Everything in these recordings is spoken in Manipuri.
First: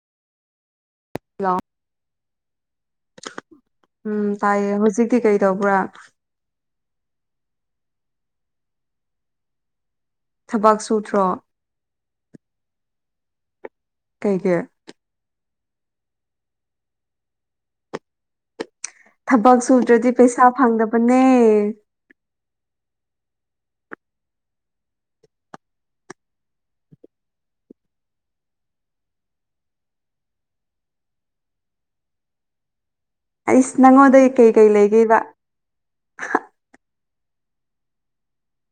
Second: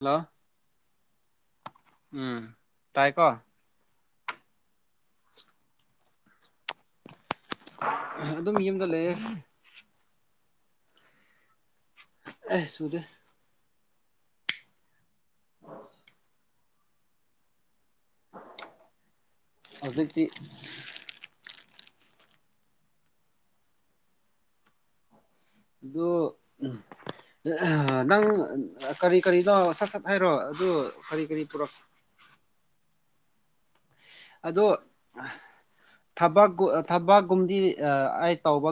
ꯍꯂ ꯍꯂꯣ ꯎꯝ ꯇꯥꯏ ꯀꯣ ꯎꯝ ꯇꯥꯏꯌꯦ ꯍꯧꯖꯤꯛꯇꯤ ꯀꯩ ꯇꯧꯕ꯭ꯔꯥ ꯑꯗꯨꯝ ꯌꯨꯝꯗ ꯂꯩꯌꯦ ꯊꯕꯛ ꯁꯨꯗ꯭ꯔꯣ ꯑꯁꯨꯗꯦ ꯀꯩꯒꯤ ꯊꯕꯛ ꯁꯨꯗ꯭ꯔꯗꯤ ꯍꯧꯖꯤꯛꯇꯤ ꯄꯩꯁꯥ ꯐꯪꯗꯕꯅꯦ ꯗꯨ ꯎꯝ ꯅꯪ ꯀꯔꯤ ꯀꯔꯤꯅꯣ ꯁꯠ ꯁꯠ ꯍꯥꯏꯔꯣ ꯑꯗꯨ ꯀꯔꯤ ꯀꯔꯤ ꯄꯨꯔꯛ ꯑꯩꯁ ꯅꯪꯉꯣꯟꯗꯒꯤ ꯀꯩꯀꯩ ꯑꯗꯣ ꯂꯩꯒꯦꯕ ꯊꯕꯛ ꯊꯕꯛꯀꯨꯝꯗꯤ ꯑꯩ ꯇꯧꯕ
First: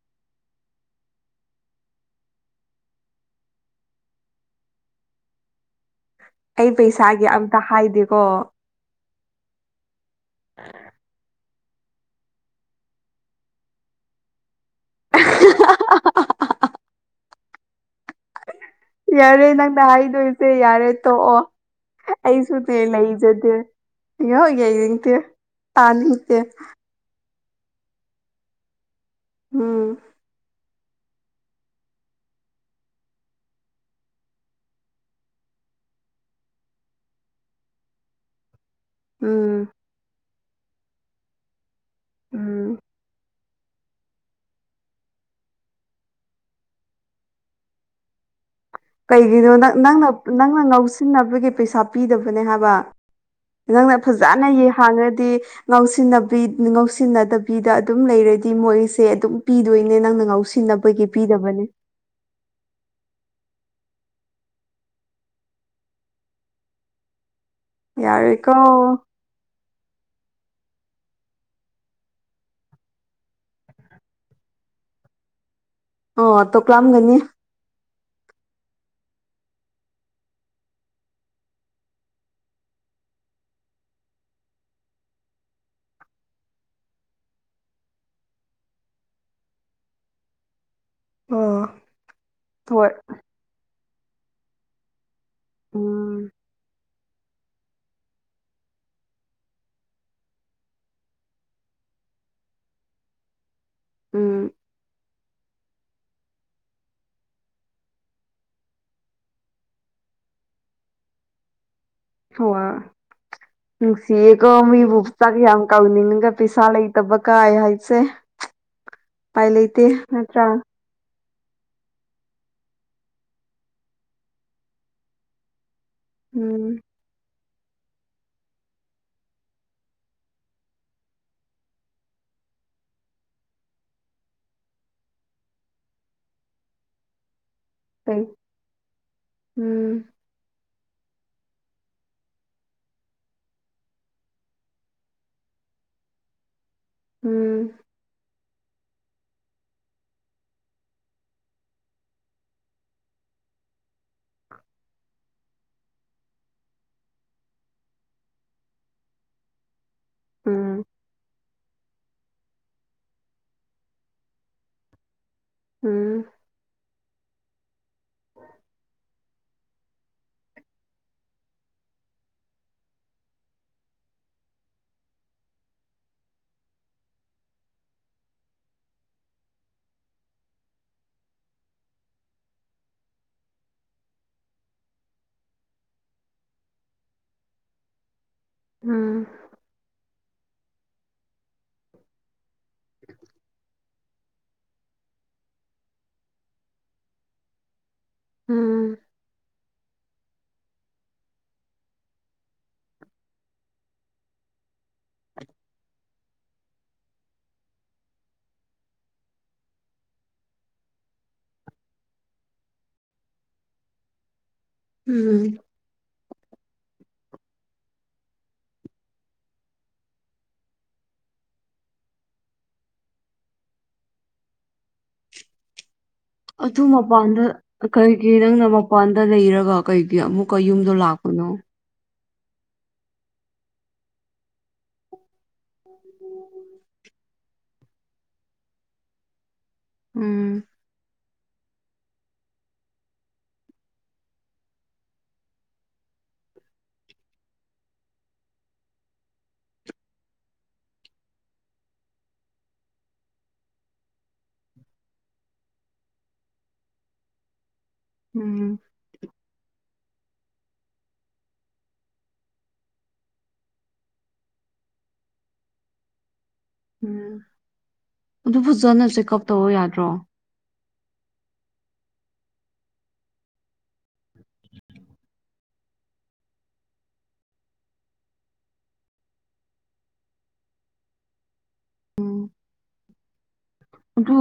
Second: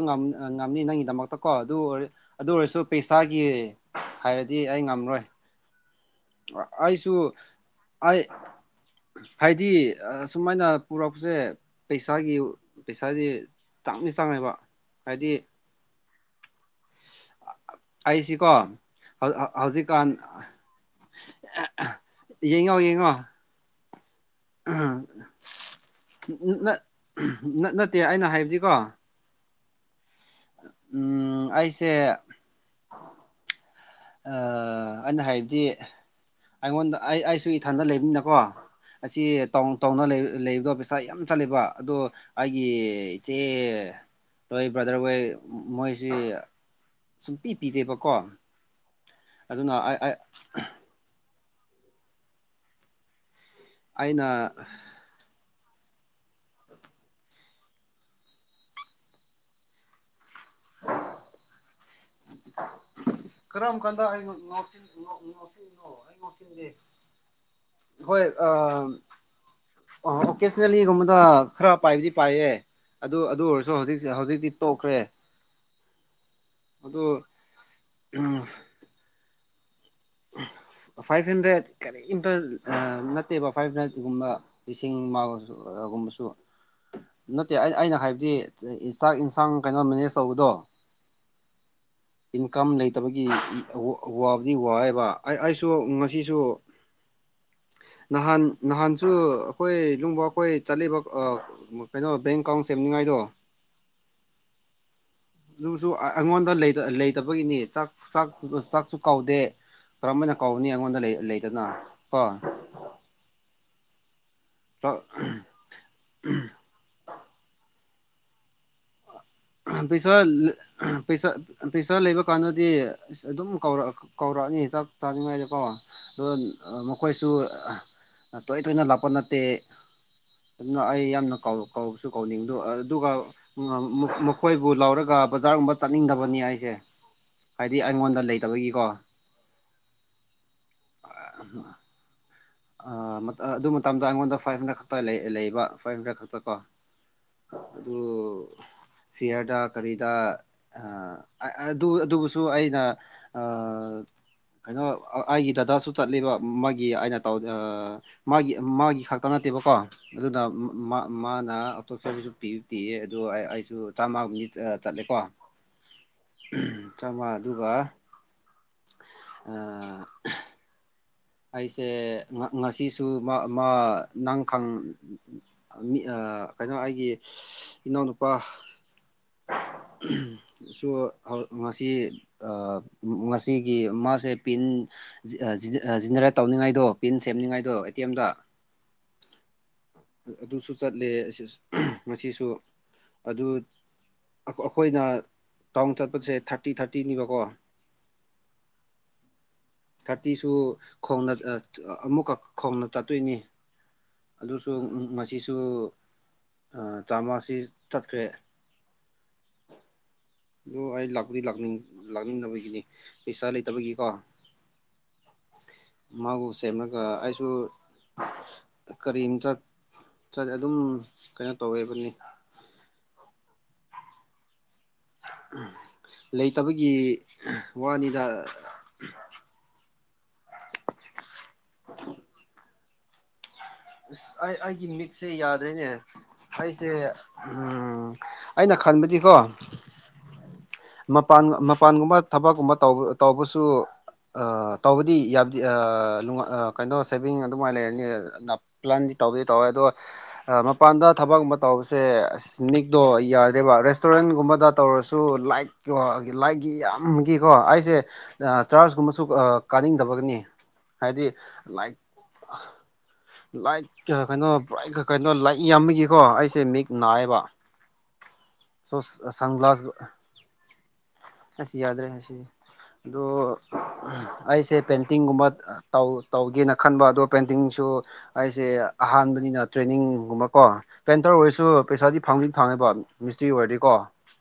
ꯉꯝꯅꯤ ꯅꯪꯒꯤꯗꯃꯛꯇꯀꯣ ꯑꯗꯨ ꯑꯣꯏꯔ ꯑꯗꯨ ꯑꯣꯏꯔꯁꯨ ꯄꯩꯁꯥꯒꯤ ꯍꯥꯏꯔꯗꯤ ꯑꯩ ꯉꯝꯔꯣꯏ ꯑꯩ ꯑꯩꯁꯨ ꯄꯩꯁꯥꯒꯤ ꯑꯝꯇ ꯑꯩ ꯍꯥꯏꯗꯦꯀꯣ ꯍꯥꯏꯗꯤ ꯁꯨꯃꯥꯏꯅ ꯄꯨꯔꯛꯄꯁꯦ ꯄꯩꯁꯥꯒꯤ ꯄꯩꯁꯥꯗꯤ ꯆꯥꯡꯅꯤ ꯆꯥꯡꯉꯕ ꯍꯥꯏꯗꯤ ꯑꯁꯤ ꯀꯣ ꯌꯥꯔꯦ ꯅꯪꯅ ꯍꯥꯏꯗꯣꯏꯁꯦ ꯌꯥꯔꯦ ꯇꯣꯛꯑꯣ ꯌꯦꯡꯉꯣ ꯑꯩꯁꯨꯅꯦ ꯌꯦꯡꯉꯣ ꯂꯩꯖꯗꯦ ꯍꯒꯦ ꯅꯤꯡꯇꯦ ꯇ ꯅꯤꯡꯇꯦ ꯅꯠ ꯅꯠꯇꯦ ꯑꯩꯅ ꯍꯥꯏꯕꯗꯤꯀꯣ ꯎꯝ ꯎꯝ ꯑꯩꯁꯦ ꯑ ꯑꯩꯅ ꯍꯥꯏꯕꯗꯤ ꯑꯩꯉꯣꯟꯗ ꯑꯩ ꯑꯩꯁꯨ ꯏꯊꯟꯗ ꯂꯩꯕꯅꯤꯅꯀꯣ ꯑꯁꯤ ꯎꯝ ꯇꯧ ꯇꯧꯅ ꯂꯩꯕꯗꯣ ꯄꯩꯁꯥ ꯌꯥꯝ ꯆꯠꯂꯦꯕ ꯑꯗꯣ ꯎꯝ ꯑꯩꯒꯤ ꯆꯦ ꯍꯣꯏ ꯕ꯭ꯔꯗꯔ ꯍꯣꯏ ꯃꯣꯏꯁꯤ ꯁꯨꯡꯄꯤ ꯄꯤꯗꯦꯕꯀꯣ ꯀꯩꯒꯤꯅꯣ ꯑꯗꯨꯅ ꯅꯪ ꯅꯪꯅ ꯅꯪꯅ ꯉꯥꯎꯁꯤꯟꯅꯕꯒꯤ ꯄꯩꯁꯥ ꯄꯤꯗꯕꯅꯦ ꯍꯥꯏꯕ ꯅꯪꯅ ꯑꯩꯅ ꯐꯖꯅ ꯌꯦ ꯍꯥꯡꯉꯗꯤ ꯉꯥꯎꯁꯤꯟꯅꯕꯤ ꯉꯥꯎꯁꯤꯟꯅꯗꯕꯤꯗ ꯑꯗꯨꯝ ꯂꯩꯔꯗꯤ ꯃꯣꯏꯁꯦ ꯑꯗꯨꯝ ꯄꯤꯗꯣꯏꯅꯦ ꯅꯪꯅ ꯉꯥꯎꯁꯤꯟꯅꯕꯒꯤ ꯄꯤꯗꯕꯅꯦ ꯀꯔꯝ ꯀꯥꯟꯗ ꯑꯩ ꯉꯥꯎꯁꯤꯟꯈꯤꯕ [unintelligible] [unintelligible] ꯍꯣꯏ ꯑ ꯌꯥꯔꯦꯀꯣ ꯑ ꯑꯣꯀꯦꯁꯅꯦꯜꯂꯤꯒꯨꯝꯕꯗ ꯈꯔ ꯄꯥꯏꯕꯗꯤ ꯄꯥꯏꯌꯦ ꯑꯗꯨ ꯑꯗꯨ ꯑꯣꯏꯔꯁꯨ ꯍꯧꯖꯤꯛ ꯍꯧꯖꯤꯛꯇꯤ ꯇꯣꯛꯈ꯭ꯔꯦ ꯑꯣ ꯑꯗꯨ ꯇꯣꯛꯂꯝꯒꯅꯤ [unintelligible] [unintelligible] ꯐꯥꯏꯚ ꯍꯟꯗ꯭ꯔꯦꯠ ꯀꯔꯤꯝꯇ ꯅꯠꯇꯦꯕ ꯐꯥꯏꯚ ꯍꯟꯗ꯭ꯔꯦꯠꯒꯨꯝꯕ ꯂꯤꯁꯤꯡ ꯃꯥꯂꯁꯨ ꯒꯨꯝꯕꯁꯨ ꯅꯠꯇꯦ ꯑꯩ ꯑꯩꯅ ꯍꯥꯏꯕꯗꯤ ꯆꯥꯛ ꯏꯟꯁꯥꯡ ꯀꯩꯅꯣ ꯃꯦꯅꯦꯖ ꯇꯧꯕꯗꯣ ꯏꯟꯀꯝ ꯍꯣꯏ ꯂꯩꯇꯕꯒꯤ ꯏ ꯋꯥꯕꯗꯤ ꯋꯥꯌꯦꯕ ꯑꯩ ꯑꯩꯁꯨ ꯎꯝ ꯉꯁꯤꯁꯨ ꯅꯍꯥꯟ ꯅꯍꯥꯟꯁꯨꯨ ꯑꯈꯣꯏ ꯗꯨꯝꯕ ꯑꯈꯣꯏ ꯆꯠꯂꯤꯕ ꯀꯩꯅꯣ ꯕꯦꯡ ꯑꯦꯀꯥꯎꯟ ꯁꯦꯝꯅꯤꯡꯉꯥꯏꯗꯣ ꯎꯝ ꯑꯗꯨꯁꯨ ꯑ ꯑꯉꯣꯟꯗ ꯂꯩ ꯂꯩꯇꯕꯒꯤꯅꯤ ꯆꯥꯛ ꯆꯥꯛ ꯆꯥꯛꯁꯨ ꯀꯥꯎꯗꯦ ꯀꯔꯝꯃꯅ ꯀꯧꯅꯤ ꯑꯩꯉꯣꯟꯗ ꯂꯩ ꯂꯩꯗꯅ ꯀꯣ ꯍꯋꯥ ꯅꯨꯡꯁꯤꯌꯦꯀꯣ ꯃꯤꯕꯨ ꯆꯥꯛ ꯌꯥꯝ ꯀꯧꯅꯤꯉꯒ ꯄꯤꯁꯥ ꯂꯩ ꯇꯕ ꯀꯥꯏ ꯍꯥꯏꯁꯦ ꯄꯥꯏ ꯂꯩꯇꯦ ꯅꯠꯇ꯭ꯔ ꯄꯩꯁ ꯄꯩꯁꯥ ꯂꯩꯕ ꯀꯥꯟꯗꯗꯤ ꯑ ꯑꯗꯨꯝ ꯀꯧꯔ ꯀꯧꯔꯛꯑꯅꯤꯖꯥꯛ ꯆꯥꯅꯤꯡꯉꯥꯏꯗꯀꯣ ꯑ ꯎꯝ ꯃꯈꯣꯏꯁꯨ ꯇꯣꯏ ꯇꯣꯏꯅ ꯂꯥꯛꯄ ꯅꯠꯇꯦ ꯑꯗꯨꯅ ꯑꯩ ꯌꯥꯝꯅ ꯀꯥꯎ ꯀꯥꯎꯕꯁꯨ ꯀꯥꯎꯅꯤꯡꯗ ꯑꯗꯨꯒ ꯑꯩꯈꯣꯏꯕꯨ ꯂꯧꯔꯒ ꯕꯖꯥꯔꯒꯨꯝꯕ ꯆꯠꯅꯤꯡꯗꯕꯅꯤ ꯑꯩꯁꯦ ꯍꯥꯏꯗꯤ ꯑꯩꯉꯣꯟꯗ ꯎꯝ ꯂꯩꯇꯕꯒꯤꯀꯣ ꯎꯝ ꯑ ꯑꯗꯨ ꯃꯇꯝꯗ ꯑꯩꯉꯣꯟꯗ ꯐꯥꯏꯚ ꯍꯟꯗ꯭ꯔꯦꯠ ꯈꯛꯇ ꯂꯩꯕ ꯐꯥꯏꯚ ꯍꯟꯗ꯭ꯔꯦꯠ ꯈꯛꯇ ꯀꯣ ꯑꯗꯨ ꯐꯌꯥꯗꯥ ꯈꯔꯗ ꯑꯗꯨ ꯑꯗꯨꯕꯨꯁꯨ ꯑꯩꯅ ꯀꯩꯅꯣ ꯑꯩꯒꯤ ꯗꯗꯥꯁꯨ ꯆꯠꯂꯤꯕ ꯃꯥꯒꯤ ꯑꯩꯅ ꯇꯧꯗ ꯑ ꯃꯥꯒꯤ ꯃꯥꯒꯤ ꯈꯛꯇ ꯅꯠꯇꯦꯕꯀꯣ ꯑꯗꯨꯅ ꯎꯝ ꯎꯝ ꯃꯥ ꯃꯥꯅ ꯑꯇꯣꯞꯄꯁꯨ ꯄꯤ ꯄꯤꯌꯦ ꯑꯗꯣ ꯑꯩꯁꯨ ꯆꯥꯝꯃꯒꯨꯝꯗꯤ ꯑ ꯆꯠꯂꯦꯀꯣ ꯆꯥꯝꯃꯥ ꯑꯗꯨꯒ ꯑ ꯑꯩꯁꯦ ꯉ ꯉꯁꯤꯁꯨ ꯃꯥ ꯃꯥ ꯅꯪ ꯈꯪ ꯃꯤ ꯑ ꯀꯩꯅꯣ ꯑꯩꯒꯤ ꯏꯅꯥꯎꯅꯨꯄꯥ ꯎꯝ ꯁꯣ ꯑ ꯉꯁꯤ ꯑ ꯉꯁꯤꯒꯤ ꯃꯥꯁꯦ ꯄꯤꯟ ꯖꯤꯑꯖꯥꯑꯖꯤꯅꯔꯦꯠ ꯇꯧꯅꯤꯡꯉꯥꯏꯗꯣ ꯄꯤꯟ ꯁꯦꯝꯅꯤꯡꯉꯥꯏꯗꯣ ꯑꯦ ꯇꯤ ꯑꯦꯝꯗ ꯎꯝ ꯑꯗꯨꯁꯨ ꯆꯠꯂꯦ ꯉꯁꯨ ꯑꯗꯨ ꯑꯩꯈꯣꯏꯅ ꯇꯥꯎꯟ ꯆꯠꯄꯁꯦ ꯊꯥꯔꯇꯤ ꯊꯥꯔꯇꯤꯅꯤꯕꯀꯣ ꯎꯝ ꯈꯥꯇꯤꯁꯨ ꯈꯣꯡꯅ ꯑꯃꯨꯛꯀꯛ ꯈꯣꯡꯅ ꯆꯠꯇꯣꯏꯅꯤ ꯁ ꯉꯁꯤꯁꯨ ꯆꯥꯝꯃꯁꯤ ꯇꯠꯈ꯭ꯔꯦ [unintelligible] ꯑꯣ ꯑꯩ ꯂꯥꯛꯄꯗꯤꯅꯤꯡ ꯂꯥꯛꯅꯤꯡꯗꯕꯒꯤꯅꯤ ꯄꯩꯁꯥ ꯂꯩꯇꯕꯒꯤꯀꯣ ꯎꯝ ꯃꯥꯕꯨ ꯁꯦꯝꯂꯒ ꯑꯩꯁꯨ ꯀꯔꯤꯝꯇ ꯆꯠꯂ ꯑꯗꯨꯝ ꯀꯩꯅꯣ ꯇꯧꯋꯦꯕꯅꯤ ꯎꯝ ꯑꯗꯨ ꯃꯄꯥꯟꯗ ꯀꯩꯒꯤ ꯅꯪꯅ ꯃꯄꯥꯟꯗ ꯂꯩꯔꯒ ꯀꯩꯒꯤ ꯑꯃꯨꯛꯀ ꯌꯨꯝꯗꯣ ꯂꯥꯛꯄ ꯑ ꯑꯩ ꯑꯩꯒꯤ ꯃꯤꯠꯁꯦ ꯌꯥꯗ꯭ꯔꯦꯅꯦ ꯑꯩꯁꯦ ꯑꯩꯅ ꯈꯟꯕꯗꯤꯀꯣ ꯎꯝ ꯃꯄꯥꯟ ꯃꯄꯥꯟꯒꯨꯝꯕ ꯊꯕꯛꯀꯨꯝꯕ ꯇꯧꯕ ꯇꯧꯕꯁꯨ ꯇꯧꯕꯗꯤ ꯌꯥꯗꯤ ꯀꯩꯅꯣ ꯁꯦꯚꯤꯡ ꯑꯗꯨꯃꯥꯏꯅ ꯂꯩꯔꯅꯤ ꯄ꯭ꯂꯥꯟꯗꯤ ꯇꯧꯕꯗꯤ ꯇꯧꯋꯦ ꯑꯗꯣ ꯃꯄꯥꯟꯗ ꯊꯕꯛꯀꯨꯝꯕ ꯇꯧꯕꯁꯦ ꯑꯁ ꯃꯤꯛꯇꯣ ꯌꯥꯗ꯭ꯔꯦꯕ ꯔꯦꯁꯇꯨꯔꯦꯟꯒꯨꯝꯕꯗ ꯇꯧꯔꯁꯨ ꯂꯥꯏꯛꯣ ꯂꯥꯏꯛꯒꯤ ꯌꯥꯝꯒꯤꯀꯣ ꯑꯩꯁꯦ ꯎꯝ ꯆꯥꯔꯖꯀꯨꯝꯕꯁꯨ ꯀꯥꯅꯤꯡꯗꯕꯒꯅꯤ ꯍꯥꯏꯗꯤ ꯂꯥꯏꯛ ꯂꯥꯏꯛ ꯀꯩꯅꯣꯥꯏ ꯀꯩꯅꯣ ꯂꯥꯏꯛ ꯌꯥꯝꯃꯤꯒꯤꯀꯣ ꯑꯩꯁꯦ ꯃꯤꯛ ꯎꯝ ꯅꯥꯏꯌꯦꯕ ꯑꯗꯨ ꯁꯣ ꯐꯖꯅ ꯆꯦꯛꯑꯞ ꯁꯟ ꯇꯧꯕ ꯒ꯭ꯂꯥꯁ ꯌꯥꯗ꯭ꯔꯣ ꯑꯁꯤ ꯌꯥꯗ꯭ꯔꯦ ꯑꯁꯤ ꯑꯣ ꯑꯩꯁꯦ ꯄꯦꯟꯇꯤꯡꯒꯨꯝꯕ ꯇꯧꯒꯦꯅ ꯈꯟꯕ ꯑꯗꯨꯒ ꯄꯦꯟꯇꯤꯡꯁꯨ ꯑꯩꯁꯦ ꯑꯍꯥꯟꯕꯅꯤꯅ ꯇ꯭ꯔꯦꯅꯤꯡꯒꯨꯝꯕ ꯀꯣ ꯄꯦꯟꯇꯔ ꯑꯣꯏꯔꯁꯨ ꯄꯩꯁꯥꯗꯤ ꯐꯪꯗꯤ ꯐꯪꯉꯦꯕ ꯃꯤꯁꯇ꯭ꯔꯤ ꯑꯣꯏꯔꯗꯤꯀꯣ ꯑꯗꯨ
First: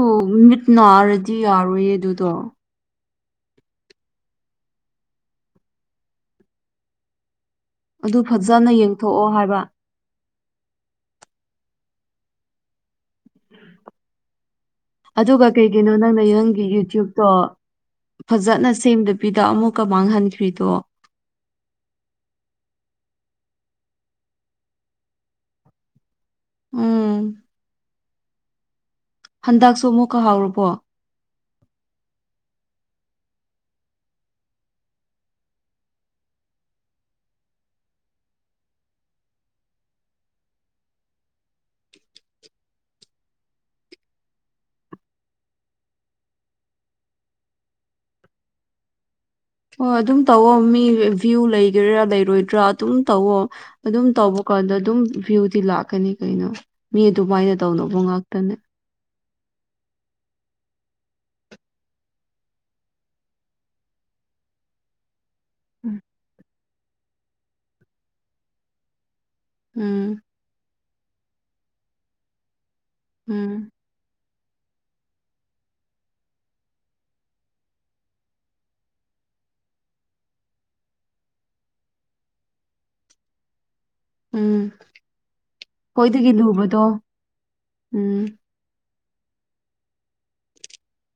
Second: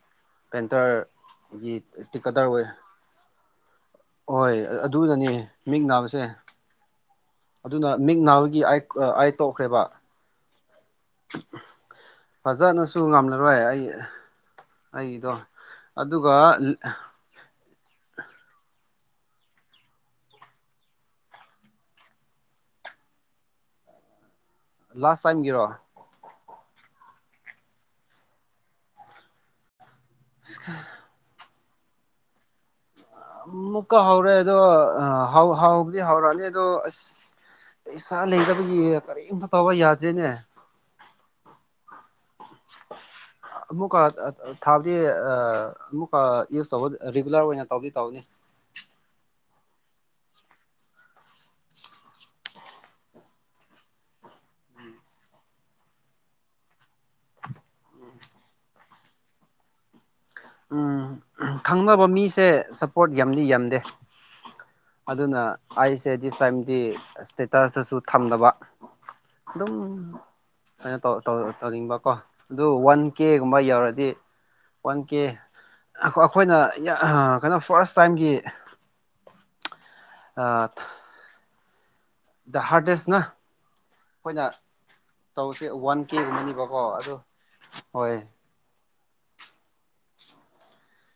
ꯃꯤꯠ ꯅꯥꯔꯗꯤ ꯄꯦꯟꯇꯔꯒꯤ ꯌꯥꯔꯣꯏꯌꯦ ꯑꯗꯨꯗꯣ ꯇꯤꯛꯀꯇꯔ ꯑꯣꯏ ꯍꯣꯏ ꯑꯗꯨꯗꯅꯤ ꯃꯤꯡ ꯅꯥꯕꯁꯦ ꯑꯗꯨꯅ ꯑꯗꯨ ꯃꯤꯛ ꯅꯥꯕꯒꯤ ꯐꯖꯅ ꯑꯥꯏ ꯌꯦꯡꯊꯣꯛꯑꯣ ꯑꯥꯏ ꯍꯥꯏꯕ ꯇꯧꯈ꯭ꯔꯦꯕ ꯐꯖꯅꯁꯨ ꯉꯝꯂꯔꯣꯏ ꯑꯩ ꯑꯩꯒꯤꯗꯣ ꯑꯗꯨꯒ ꯀꯩꯒꯤꯅꯣ ꯅꯪꯅ ꯅ ꯑꯗꯨꯒ ꯅꯪꯒꯤ ꯌꯨꯇ꯭ꯌꯨꯕꯇꯣ ꯐꯖꯅ ꯁꯦꯝꯗꯕꯤꯗ ꯑꯃꯨꯛꯀ ꯃꯥꯡꯍꯟꯈ꯭ꯔꯤꯗꯣ ꯂꯥꯁ ꯇꯥꯏꯝꯒꯤꯔꯣ ꯎꯝ ꯍꯟꯗꯛꯁꯨ ꯑꯃꯨꯛꯀ ꯍꯥꯎꯔꯨꯕꯣ ꯑꯃꯨꯛꯀ ꯍꯧꯔꯦ ꯑꯗꯣ ꯍꯥꯎꯕꯗꯤ ꯍꯧꯥꯎꯔꯛꯑꯅꯤ ꯑꯗꯣ ꯑꯁ ꯄꯩꯁꯥ ꯂꯩꯗꯕꯒꯤ ꯀꯔꯤꯝꯇ ꯇꯧꯕ ꯌꯥꯗ꯭ꯔꯦꯅꯦ [inaudible] ꯑꯃꯨꯛꯀ ꯊꯥꯕꯗꯤ ꯑꯃꯨꯛꯀ ꯌꯨꯁ ꯇꯧꯕ ꯔꯤꯒꯨꯂꯔ ꯑꯣꯏꯅ ꯇꯧꯗꯤ ꯇꯧꯅꯤ ꯍꯣꯏ ꯑꯗꯨꯝ ꯇꯧꯑꯣꯣ ꯃꯤ ꯚ꯭ꯌꯨ ꯂꯩꯒꯦꯔꯥ ꯂꯩꯔꯣꯏꯗ꯭ꯔꯥ ꯑꯗꯨꯝ ꯇꯧꯋꯣ ꯑꯗꯨꯝ ꯇꯧꯕ ꯀꯥꯟꯗ ꯑꯗꯨꯝ ꯚꯤꯌꯨꯗꯤ ꯂꯥꯛꯀꯅꯤ ꯀꯩꯅꯣ ꯃꯤ ꯑꯗꯨꯃꯥꯏꯅ ꯇꯧꯅꯕ ꯉꯥꯛꯇꯅꯦ ꯎꯝ ꯈꯪꯅꯕ ꯃꯤꯁꯦ ꯁꯞꯄꯣꯔꯠ ꯌꯥꯝꯗꯤ ꯌꯥꯝꯗꯦ ꯑꯗꯨꯅ ꯑꯩꯁꯦ ꯗꯤꯁ ꯇꯥꯏꯝꯗꯤ ꯏꯁꯇꯦꯇꯁꯇꯁꯨ ꯊꯝꯗꯕ ꯑꯗꯨꯝ ꯎꯝ ꯑꯩꯅ ꯇꯧꯅꯤꯡꯕꯀꯣ ꯑꯗꯨ ꯋꯥꯟ ꯀꯦꯒꯨꯝꯕ ꯎꯝ ꯌꯧꯔꯗꯤ ꯋꯥꯟ ꯀꯦ ꯑꯩꯈꯣꯏꯅ ꯀꯩꯅꯣ ꯐꯥꯔꯁ ꯇꯥꯏꯝꯒꯤ ꯑ ꯗ ꯍꯥꯔꯇꯦꯁ ꯅ ꯑꯩꯈꯣꯏꯅ ꯎꯝ ꯇꯧꯁꯦ ꯋꯥꯟ ꯈꯣꯏꯗꯒꯤ ꯀꯦꯒꯨꯝꯅꯦꯕꯀꯣ ꯂꯨꯕꯗꯣ ꯑꯗꯨ ꯍꯣꯏ ꯎꯝ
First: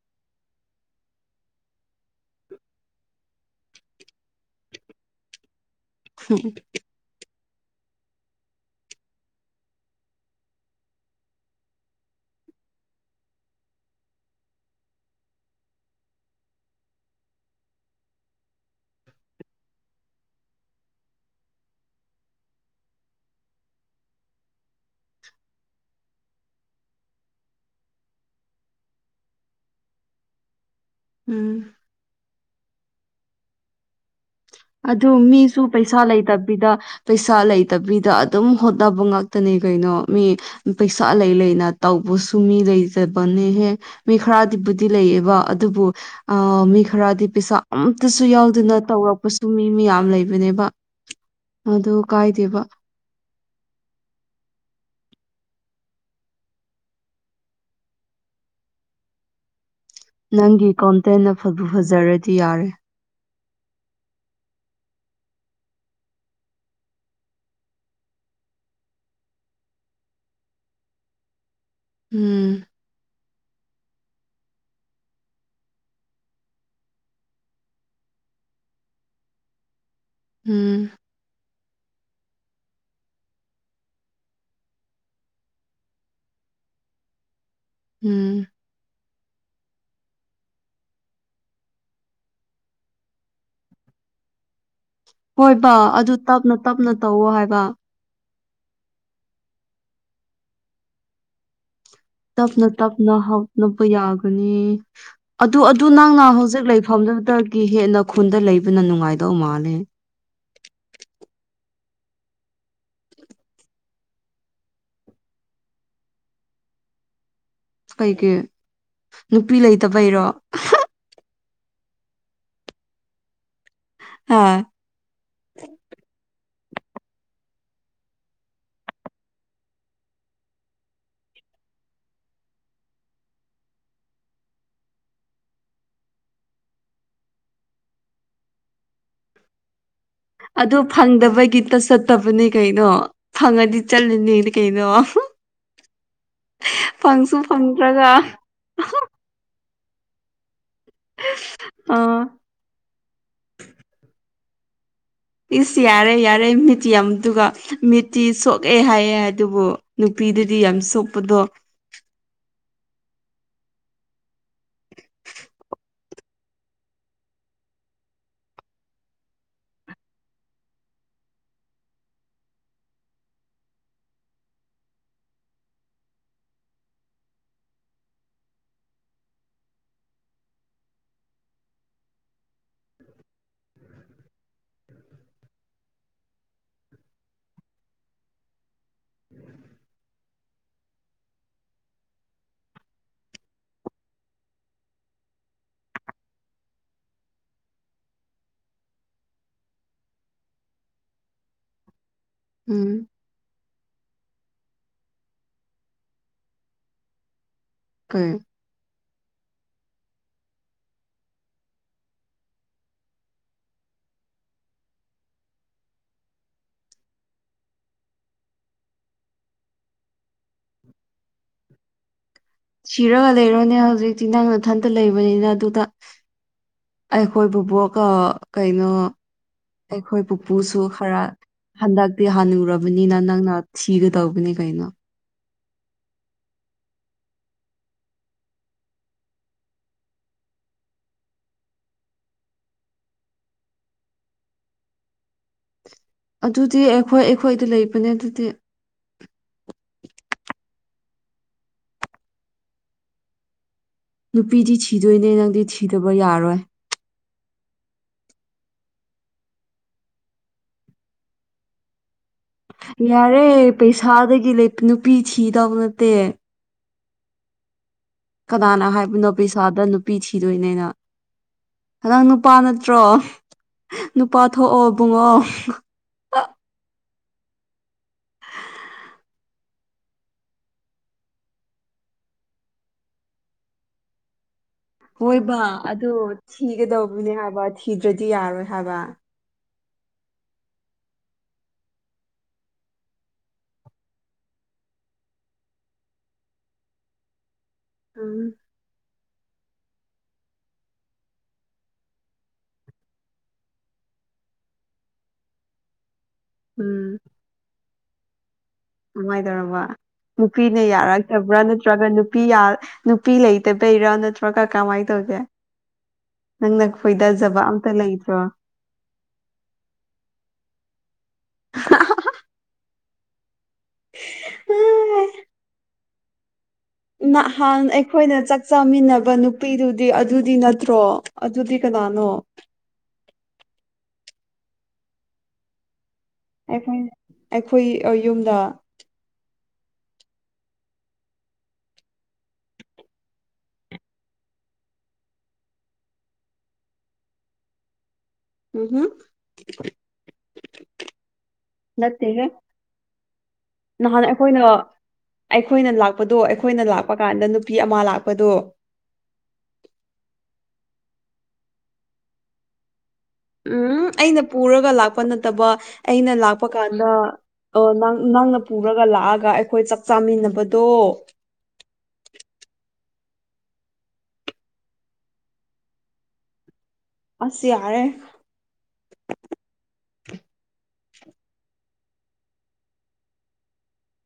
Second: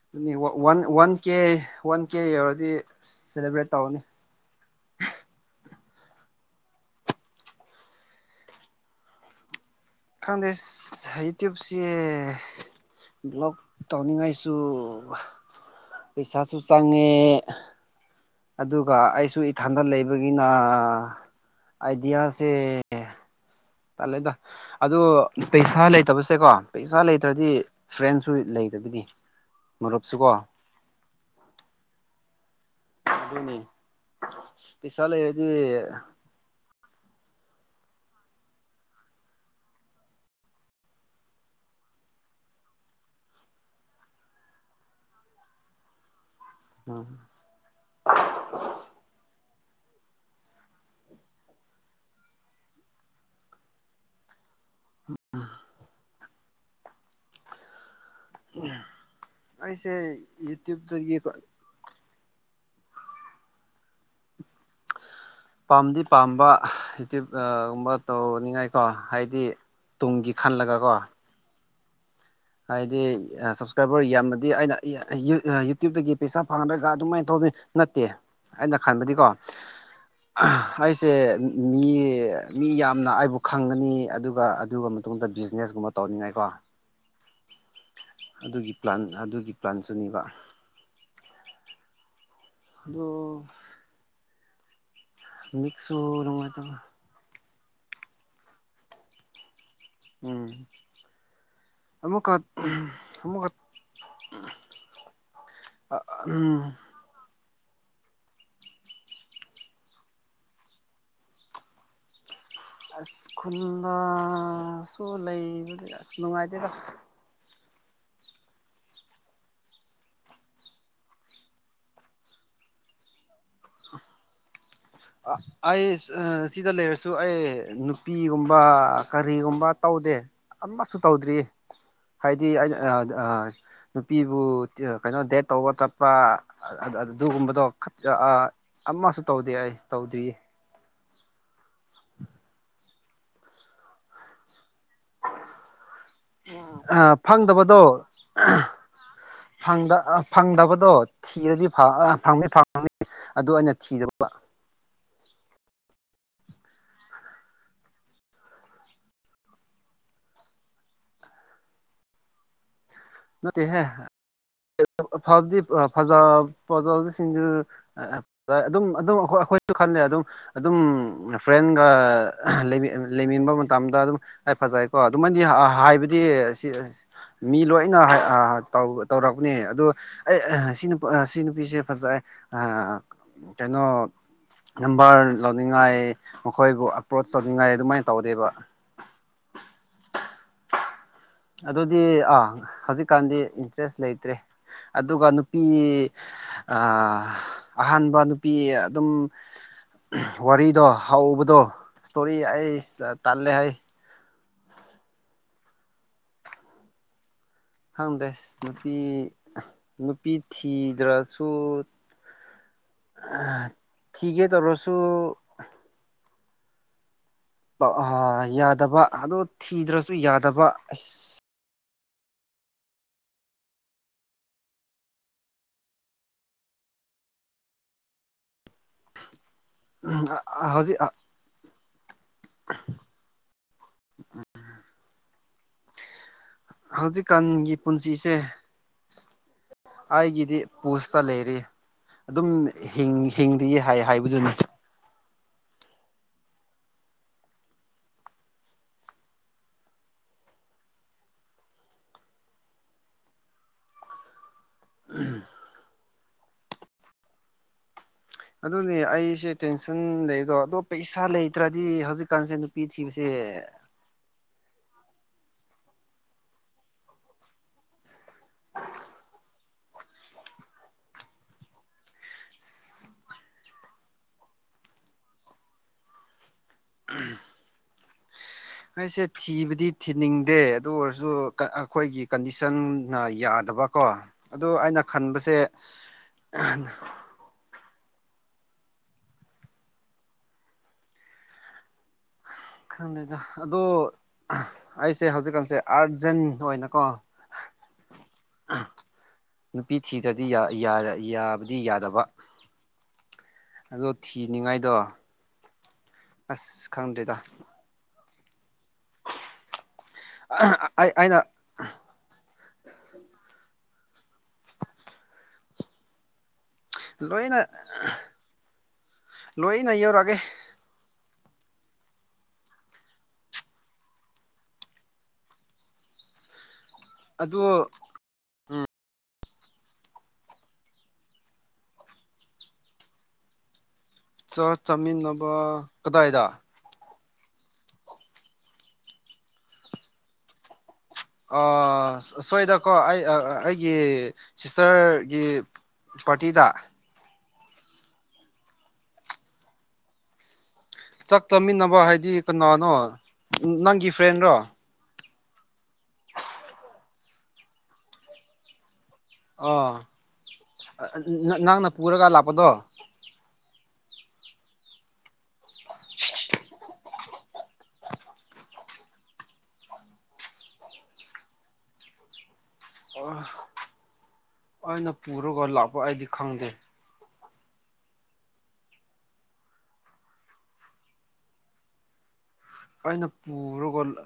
ꯑꯗꯨꯅꯤ ꯋꯥꯟ ꯋꯥꯟ ꯀꯦ ꯋꯥꯟ ꯀꯦ ꯌꯧꯔꯗꯤ ꯁꯦꯂꯦꯕ꯭ꯔꯦꯠ ꯇꯧꯔꯅꯤ ꯎꯝ ꯈꯪꯗꯦ ꯌꯨꯇ꯭ꯌꯨꯞꯁꯦ ꯕ꯭ꯂꯣꯛ ꯇꯧꯅꯤꯡꯉꯥꯏꯁꯨ ꯄꯩꯁꯥꯁꯨ ꯆꯪꯉꯦ ꯑꯗꯨꯒ ꯑꯩꯁꯨ ꯏꯊꯥꯟꯗ ꯂꯩꯕꯒꯤꯅ ꯑꯥꯏꯗꯤꯌꯥꯁꯦ ꯇꯂꯦꯗ ꯑꯣ ꯄꯩꯁꯥ ꯂꯩꯇꯕꯁꯦꯀꯣ ꯄꯩꯁꯥ ꯂꯩꯇ꯭ꯔꯗꯤ ꯐ꯭ꯔꯦꯟꯁꯨ ꯂꯩꯇꯕꯤꯅꯤ ꯃꯔꯨꯞꯁꯤꯀꯣ ꯎꯝ ꯅꯤ ꯑꯗꯨ ꯃꯤꯁꯨ ꯄꯩꯁꯥ ꯂꯩꯇꯕꯤꯗ ꯄꯩꯁꯥ ꯂꯩꯇꯕꯤꯗ ꯑꯗꯨꯝ ꯍꯣꯠꯅꯕ ꯉꯥꯛꯇꯅꯦ ꯀꯩꯅꯣ ꯃꯤ ꯄꯩꯁꯥ ꯂꯩ ꯂꯩꯅ ꯇꯧꯕꯁꯨ ꯃꯤ ꯂꯩꯇꯕꯅꯦꯍꯦ ꯃꯤ ꯈꯔꯗꯤꯕꯨꯗꯤ ꯂꯩꯌꯦꯕ ꯑꯗꯨꯕꯨ ꯃꯤ ꯈꯔꯗꯤ ꯄꯩꯁꯥ ꯑꯝꯇꯁꯨ ꯌꯥꯎꯗꯅ ꯇꯧꯔꯛꯄ ꯇꯨꯝꯃꯤ ꯃꯤ ꯌꯥꯝ ꯂꯩꯕꯅꯦꯕ ꯑꯗꯨ ꯀꯥꯏꯗꯦꯕ ꯎ ꯑꯩꯁꯦ ꯅꯪꯒꯤ ꯀꯣꯟꯇꯦꯟ ꯌꯨꯇ꯭ꯌꯨꯕꯇꯒꯤ ꯑꯐꯕ ꯐꯖꯔꯗꯤ ꯌꯥꯔꯦ ꯄꯥꯝꯗꯤ ꯄꯥꯝꯕ ꯍꯥꯏꯇꯞ ꯨꯝꯕ ꯇꯧꯅꯤꯡꯉꯥꯏꯀꯣ ꯍꯥꯏꯗꯤ ꯇꯨꯡꯒꯤ ꯈꯜꯂꯒꯀꯣ ꯎꯝ ꯍꯥꯏꯗꯤ ꯁꯞꯁꯀ꯭ꯔꯥꯏꯕꯔ ꯌꯥꯝꯃꯗꯤ ꯑꯩꯅ ꯌꯨꯇ꯭ꯌꯕꯇꯒꯤ ꯄꯩꯁꯥ ꯐꯪꯍꯔꯒ ꯑꯗꯨꯃꯥꯏꯅ ꯇꯧꯅꯤ ꯅꯠꯇꯦ ꯑꯩꯅ ꯈꯟꯕꯗꯤꯀꯣ ꯎꯝ ꯑꯩꯁꯦ ꯃꯤ ꯃꯤ ꯌꯥꯝꯅ ꯑꯩꯕꯨ ꯈꯪꯒꯅꯤ ꯑꯗꯨꯒ ꯑꯗꯨ ꯃꯇꯨꯡꯗ ꯕꯤꯖꯤꯅꯦꯁꯀꯨꯝꯕ ꯇꯧꯅꯤꯡꯉꯥꯏꯀꯣ ꯎꯝ ꯑꯗꯨꯒꯤ ꯄ꯭ꯂꯥꯟ ꯑꯗꯨꯒꯤ ꯄ꯭ꯂꯥꯟꯁꯨꯅꯦꯕ ꯑꯗꯨꯣ ꯍꯣꯏꯕ ꯃꯤꯛꯁꯨ ꯑꯗꯨ ꯇꯞꯅ ꯅꯨꯡꯉꯥꯏꯇꯕ ꯇꯞꯅ ꯇꯧꯋ ꯍꯥꯏꯕ ꯎꯝ ꯑꯃꯨꯛꯀ ꯇꯞꯅ ꯇꯞꯅ ꯑꯃꯨꯛꯀ ꯍꯥꯞꯅꯕ ꯌꯥꯒꯅꯤ ꯑꯗꯨ ꯑꯗꯨ ꯅꯪꯅ ꯎꯝ ꯍꯧꯖꯤꯛ ꯂꯩꯐꯝꯗꯨꯗꯒꯤ ꯍꯦꯟꯅ ꯈꯨꯟꯗ ꯂꯩꯕꯅ ꯅꯨꯡꯉꯥꯏꯗꯧ ꯃꯥꯜꯂꯦ ꯑꯁ ꯈꯨꯜꯗꯁꯨ ꯂꯩꯕꯗꯨ ꯑꯁ ꯅꯨꯡꯉꯥꯏꯖꯩꯗ ꯀꯩꯒꯤ ꯅꯨꯄꯤ ꯂꯩꯇꯕꯩꯔꯣ ꯍꯥꯥ ꯑ ꯑꯩ ꯑ ꯑꯁꯤꯗ ꯂꯩꯔꯁꯨ ꯑꯩ ꯅꯨꯄꯤꯒꯨꯝꯕ ꯀꯔꯤꯒꯨꯝꯕ ꯇꯧꯗꯦ ꯑꯃꯁꯨ ꯇꯧꯗ꯭ꯔꯤ ꯍꯥꯏꯗꯤ ꯑꯩ ꯑ ꯅꯨꯄꯤꯕꯨ ꯀꯩꯅꯣ ꯗꯦꯠ ꯇꯧꯕ ꯆꯠꯄ ꯑꯗꯨꯒꯨꯝꯕꯗꯣ ꯑꯃꯁꯨ ꯇꯧꯗꯦ ꯑꯩ ꯇꯧꯗ꯭ꯔꯤ ꯑꯗꯨ ꯐꯪꯗꯕꯒꯤ ꯆꯠꯇꯕꯅꯤ ꯀꯩꯅꯣ ꯐꯪꯉꯗꯤ ꯆꯠꯂꯤꯅꯦꯗꯤ ꯀꯩꯅꯣ ꯐꯪꯁꯨ ꯐꯪꯗꯕꯗꯣ ꯐꯪꯗ꯭ꯔꯒ ꯐꯪꯗꯕꯗꯣ ꯊꯤꯔꯗꯤ ꯑꯥ ꯐꯪꯅꯤ ꯐꯪꯅꯤ ꯑꯗꯨ ꯑꯩꯅ ꯊꯤꯗꯕ ꯏꯁ ꯌꯥꯔꯦ ꯌꯥꯔꯦ ꯃꯤꯇꯤ ꯌꯥꯝꯃꯤꯗꯨꯒ ꯃꯤꯇꯤ ꯁꯣꯛꯑꯦ ꯍꯥꯏꯌꯦ ꯑꯗꯨꯕꯨ ꯅꯨꯄꯤꯗꯗꯤ ꯌꯥꯝ ꯆꯣꯞꯄꯗꯣ ꯅꯠꯇꯦꯍꯦ ꯑꯐꯕꯗꯤ ꯐꯖ ꯐꯖꯕꯁꯤꯡꯗꯨ ꯑꯗꯨꯝ ꯑꯗꯨꯝ ꯑꯩꯈꯣꯏ ꯑꯩꯈꯣꯏꯁꯨ ꯈꯜꯂꯦ ꯑꯗꯨꯝ ꯑꯗꯨꯝ ꯐ꯭ꯔꯦꯟꯒ ꯂꯩꯃꯤꯟꯅꯕ ꯃꯇꯝꯗ ꯑꯗꯨꯝ ꯍ ꯐꯖꯩꯀꯣ ꯑꯗꯨꯃꯥꯏꯗꯤ ꯍꯥꯏꯕꯗꯤ ꯁꯤ ꯃꯤ ꯂꯣꯏ ꯑꯩꯅ ꯇꯧꯔꯛꯄꯅꯦ ꯑꯗꯣ ꯑꯩ ꯁꯤ ꯁꯤ ꯅꯨꯄꯤꯁꯦ ꯐꯖꯩ ꯑ ꯀꯩꯅꯣ ꯅꯝꯕꯔ ꯂꯧꯅꯤꯡꯉꯥꯏ ꯃꯈꯣꯏꯕꯨ ꯑꯄ꯭ꯔꯣꯆ ꯇꯧꯅꯤꯡꯉꯥꯏ ꯑꯗꯨꯃꯥꯏꯅ ꯇꯧꯗꯦꯕ ꯑꯗꯨꯗꯤ ꯑꯥ ꯍꯧꯖꯤꯛꯀꯥꯟꯗꯤ ꯏꯟꯇꯔꯦꯁ ꯂꯩꯇ꯭ꯔꯦ ꯑꯗꯨꯒ ꯅꯨꯄꯤ ꯑꯍꯥꯟꯕ ꯅꯨꯄꯤ ꯑꯗꯨꯝ ꯋꯥꯔꯤꯗꯣ ꯍꯧꯕꯗꯣ ꯏꯁꯇꯣꯔꯤ ꯑꯩ ꯎꯝ ꯇꯜꯂꯦ ꯍꯥꯏ ꯈꯪꯗ꯭ꯔꯦ ꯀꯩ ꯅꯨꯄꯤ ꯅꯨꯄꯤ ꯊꯤꯗ꯭ꯔꯁꯨ ꯊꯤꯒꯦ ꯇꯧꯔꯁꯨ ꯌꯥꯗꯕ ꯑꯗꯣ ꯊꯤꯗ꯭ꯔꯁꯨ ꯌꯥꯗꯕ ꯑꯁ ꯁꯤꯔꯒ ꯂꯩꯔꯣꯅꯦ ꯍꯧꯖꯤꯛꯇꯤ ꯅꯪ ꯅꯊꯟꯇ ꯂꯩꯕꯅꯤꯅ ꯑꯗꯨꯗ ꯑꯩꯈꯣꯏ ꯄꯨꯕꯣꯛ ꯀꯩꯅꯣ ꯑꯩꯈꯣꯏ ꯄꯨꯄꯨꯁꯨ ꯍꯧꯖꯤꯛ ꯈꯔ ꯍꯟꯗꯛꯇꯤ ꯍꯥꯟꯅꯨꯔꯕꯅꯤꯅ ꯅꯪꯅ ꯊꯤꯒꯗꯧꯕꯅꯤ ꯀꯩꯅꯣ ꯍꯧꯖꯤꯛꯀꯥꯟꯒꯤ ꯄꯨꯟꯁꯤꯁꯦ ꯑꯩꯒꯤꯗꯤ ꯄꯨꯁꯇ ꯂꯩꯔꯤ ꯑꯗꯨꯝ ꯍꯤꯡꯉꯤ ꯍꯥꯏ ꯍꯥꯏꯕꯗꯨꯅꯤ ꯑꯗꯨꯗꯤ ꯑꯩꯈꯣꯏ ꯑꯩꯈꯣꯏꯗ ꯂꯩꯕꯅꯦ ꯑꯗꯨꯗꯤ ꯅꯨꯄꯤꯗꯤ ꯊꯤꯗꯣꯏꯅꯦ ꯅꯪꯗꯤ ꯊꯤꯗꯕ ꯌꯥꯔꯣꯏ ꯑꯗꯨꯅꯦ ꯑꯩꯁꯦ ꯇꯦꯟꯁꯟ ꯂꯩꯗꯣ ꯑꯇꯣꯞ ꯄꯩꯁꯥ ꯂꯩꯇ꯭ꯔꯗꯤ ꯍꯧꯖꯤꯛ ꯀꯥꯟꯁꯦ ꯅꯨꯄꯤ ꯊꯤꯕꯁꯦ ꯁꯥꯗꯒꯤ ꯅꯨꯄꯤ ꯊꯤꯗꯧꯕ ꯅꯠꯇꯦ ꯀꯅꯥꯅ ꯍꯥꯏꯕꯅꯣ ꯄꯤꯁꯥꯗ ꯅꯨꯄꯤ ꯊꯤꯗꯣꯏꯅꯦꯅ ꯅꯪ ꯅꯨꯄꯥ ꯅꯠꯇ꯭ꯔꯣ ꯅꯨꯄꯥ ꯊꯣꯛꯑꯣ ꯄꯨꯡꯉꯣ ꯎꯝ ꯑꯩꯁꯦ ꯊꯤꯕꯗꯤ ꯊꯤꯅꯤꯡꯗꯦ ꯑꯗꯨ ꯑꯣꯏꯔꯁꯨ ꯑꯩꯈꯣꯏꯒꯤ ꯀꯟꯗꯤꯁꯟꯅ ꯌꯥꯗ ꯌꯥꯗꯕꯀꯣ ꯑꯗꯨ ꯑꯩꯅ ꯈꯟꯕꯁꯦ ꯍꯣꯏꯕ ꯑꯗꯨ ꯊꯤꯒꯗꯧꯕꯅꯦ ꯍꯥꯏꯕ ꯊꯤꯗ꯭ꯔꯗꯤ ꯌꯥꯔꯣꯏ ꯍꯥꯏꯕ ꯈꯪꯗꯦꯗ ꯑꯗꯣ ꯑꯩꯁꯦ ꯍꯧꯖꯤꯛꯀꯥꯟꯁꯦ ꯑꯥꯔꯖꯦꯟ ꯑꯣꯏꯅꯀꯣ [unintelligible] ꯎꯝ ꯅꯨꯄꯤ ꯊꯤꯗ꯭ꯔꯗꯤ ꯌꯥꯕꯗꯤ ꯌꯥꯗꯕ ꯑꯗꯣ ꯊꯤꯅꯤꯉꯥꯏꯗꯣ ꯑꯁ ꯎꯝ ꯈꯪꯗ꯭ꯔꯦꯗ ꯀꯃꯥꯏꯅ ꯇꯧꯔꯕ ꯅꯨꯄꯤꯅ ꯑꯩ ꯑꯩꯅ ꯌꯥꯔꯛꯇꯕ꯭ꯔꯥ ꯅꯠꯇ꯭ꯔꯒ ꯅꯨꯄꯤ ꯅꯨꯄꯤ ꯂꯩꯇꯕꯩꯔꯥ ꯅꯠꯇ꯭ꯔꯒ ꯀꯃꯥꯏꯅ ꯇꯧꯒꯦ ꯅꯪꯅ ꯂꯣꯏꯅ ꯈꯣꯏꯗꯖꯕ ꯑꯝꯇ ꯂꯩꯇ꯭ꯔꯣ ꯂꯍꯤꯅ [inaudible] ꯑꯣꯏꯔ ꯑꯒꯦ ꯎꯝ [inaudible] ꯑꯗꯨ ꯅꯍꯥꯟ ꯑꯩ ꯑꯩꯈꯣꯏꯅ ꯆꯥꯛ ꯆꯃꯤꯟꯅꯕ ꯅꯨꯄꯤꯗꯨꯗꯤ ꯑꯗꯨꯗꯤ ꯅꯠꯇ꯭ꯔꯣ ꯑꯗꯨꯗꯤ ꯀꯅꯥꯅꯣ ꯆꯥꯛ ꯆꯥꯃꯤꯟꯅꯕ ꯀꯗꯥꯏꯗ ꯑꯩꯈꯣꯏ ꯑꯩꯈꯣꯏ ꯌꯨꯝꯗ ꯁꯣꯏꯗꯀꯣ ꯑꯩ ꯑꯩꯒꯤ ꯁꯤꯁꯇꯔꯒꯤ ꯄꯥꯇꯤꯗ ꯎꯝ ꯍꯨꯝ ꯆꯥꯛ ꯆꯃꯤꯟꯅꯕ ꯍꯥꯏꯗꯤ ꯀꯅꯥꯅꯣ ꯅꯪꯒꯤ ꯅꯍꯥꯟ ꯐ꯭ꯔꯦꯟꯔꯣ ꯑꯩꯈꯣꯏꯅ ꯑꯩꯈꯣꯏꯅ ꯂꯥꯛꯄꯗꯣ ꯑꯩꯈꯣꯏꯅ ꯂꯥꯛꯄ ꯀꯥꯟꯗ ꯅꯨꯄꯤ ꯑꯃ ꯂꯥꯛꯄꯗꯣ ꯑꯣ ꯅꯪꯅ ꯄꯨꯔꯒ ꯂꯥꯛꯄꯗꯣ ꯎꯝ ꯑꯩꯅ ꯄꯨꯔꯒ ꯂꯥꯛꯄ ꯅꯠꯇꯕ ꯑꯩꯅ ꯂꯥꯛꯄ ꯀꯥꯟꯗ ꯑꯣ ꯅꯪ ꯅꯪꯅ ꯄꯨꯔꯒ ꯂꯥꯛꯑꯒ ꯑꯩꯈꯣꯏ ꯆꯥꯛ ꯆꯥꯃꯤꯟꯅꯕꯗꯣ ꯑꯣ ꯑꯩꯅ ꯄꯨꯔꯒ ꯂꯥꯛꯄ ꯑꯩꯗꯤ ꯈꯪꯗꯦ ꯑꯁ ꯌꯥꯔꯦ ꯑꯩꯅ ꯄꯨꯔꯂ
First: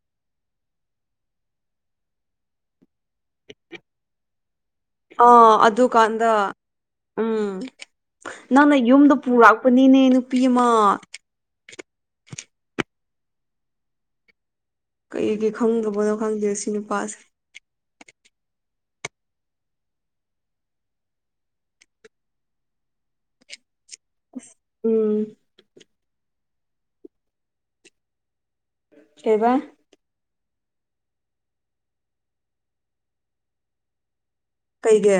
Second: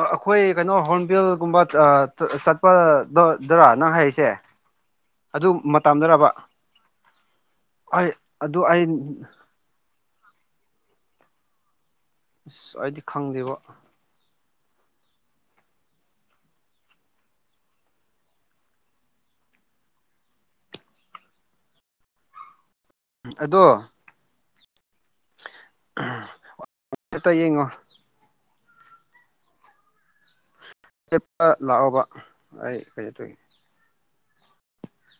ꯑꯩꯈꯣꯏ ꯀꯩꯅꯣ ꯍꯣꯔꯟꯕꯤꯜꯒꯨꯝꯕ ꯆꯠꯄꯗꯗꯔꯥ ꯅꯪ ꯍꯥꯏꯁꯦ [unintelligible] ꯑꯥ ꯑꯗꯨꯀꯥꯟꯗ ꯎꯝ ꯑꯩ ꯑꯗꯨ ꯅꯪꯅ ꯑꯩ ꯌꯨꯝꯗ ꯄꯨꯔꯛꯄꯅꯤꯅꯦ ꯅꯨꯄꯤ ꯑꯃ ꯑꯁ ꯑꯩꯗꯤ ꯈꯪꯗꯦꯕꯣ ꯀꯩꯒꯤ ꯈꯪꯗꯕꯅꯣ ꯈꯪꯗꯦ ꯁꯤ ꯅꯨꯄꯥꯁꯦ ꯑꯗꯣ ꯎꯝ ꯍꯦꯛꯇ ꯌꯦꯡꯉꯣ ꯀꯩꯕꯥ ꯂꯦꯞꯄ ꯂꯥꯛꯑꯣꯕ ꯑꯩ ꯀꯩꯠꯇꯧꯒꯦ [inaudible] ꯀꯩꯒꯤ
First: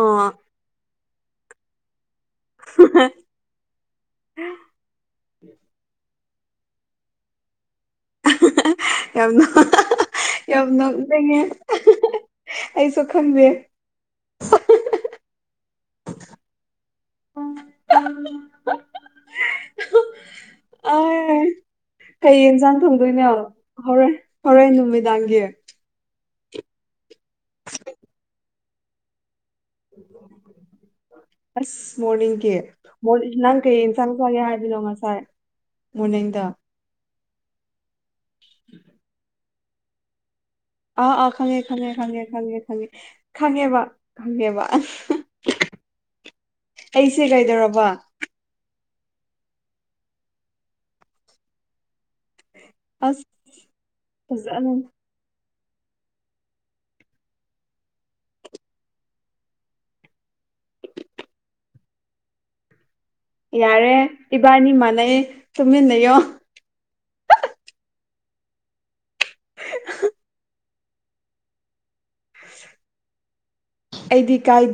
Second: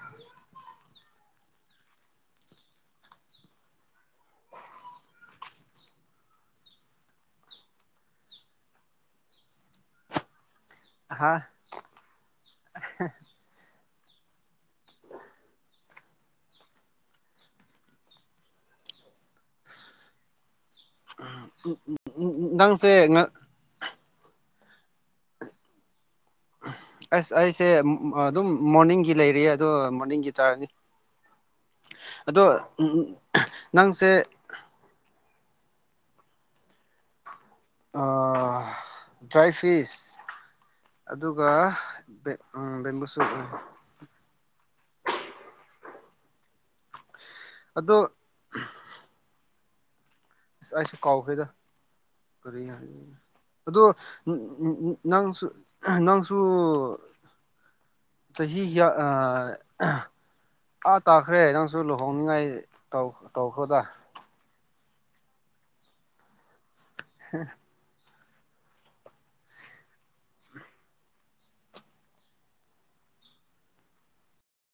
ꯑꯥ [inaudible] ꯌꯥꯝ ꯅꯣꯡ ꯌꯥꯝ ꯅꯣꯡ ꯅꯤꯡꯉꯦ ꯍꯥ ꯑꯩꯁꯨ ꯈꯪꯗꯦ ꯎ [inaudible] ꯑꯩ ꯀꯩ ꯌꯦꯟꯖꯥꯡ ꯅꯪꯁꯦ ꯊꯣꯡꯗꯣꯏꯅꯣ ꯍꯣꯏ ꯍꯣꯔꯦꯟ ꯅꯨꯃꯤꯗꯥꯡꯒꯤ ꯑꯁ ꯑꯩꯁꯦ ꯑꯗꯨꯝ ꯃꯣꯔꯅꯤꯡꯒꯤ ꯂꯩꯔꯤ ꯑꯗꯣ ꯃꯣꯔꯅꯤꯡꯒꯤ ꯆꯥꯔꯅꯤ ꯑꯁ ꯑꯗꯣ ꯃꯣꯔꯅꯤꯡꯒꯤ ꯅꯪ ꯀꯩ ꯅꯪꯁꯦ ꯏꯟꯆꯥꯡ ꯆꯒꯦ ꯍꯥꯏꯕꯤꯅꯣ ꯉꯁꯥꯏ ꯃꯣꯔꯅꯤꯡꯗ ꯑꯥ ꯗ꯭ꯔꯥꯏ ꯐꯤꯁ ꯑꯥ ꯑꯥ ꯑꯗꯨꯒ ꯈꯪꯉꯦ ꯈꯪꯉꯦ ꯈꯪꯉꯦ ꯈꯪꯉꯦ ꯈꯪꯉꯦ ꯕꯦꯝꯕꯨꯁꯨ ꯈꯪꯉꯦꯕ ꯈꯪꯒꯦꯕ ꯑꯩꯁꯦ ꯀꯩꯗꯧꯔꯕ ꯑꯗꯣ ꯑꯁ ꯑꯩꯁꯨ ꯀꯥꯎꯈ꯭ꯔꯦꯗ ꯀꯔꯤ ꯑꯁ ꯑꯗꯣ ꯐꯖꯅ ꯅꯪꯁꯨ ꯅꯪꯁꯨ ꯆꯍꯤ ꯀꯌꯥ ꯑꯥ ꯇꯥꯈ꯭ꯔꯦ ꯅꯪꯁꯨ ꯂꯨꯍꯣꯡꯅꯤꯡꯉꯥꯏ ꯇꯧ ꯌꯥꯔꯦ ꯏꯕꯥꯅꯤ ꯃꯥꯟꯅꯩ ꯇꯨꯝꯃꯤꯟ ꯂꯩꯌꯣ ꯍꯦ ꯑꯩꯗꯤ ꯀꯥꯏꯗꯦ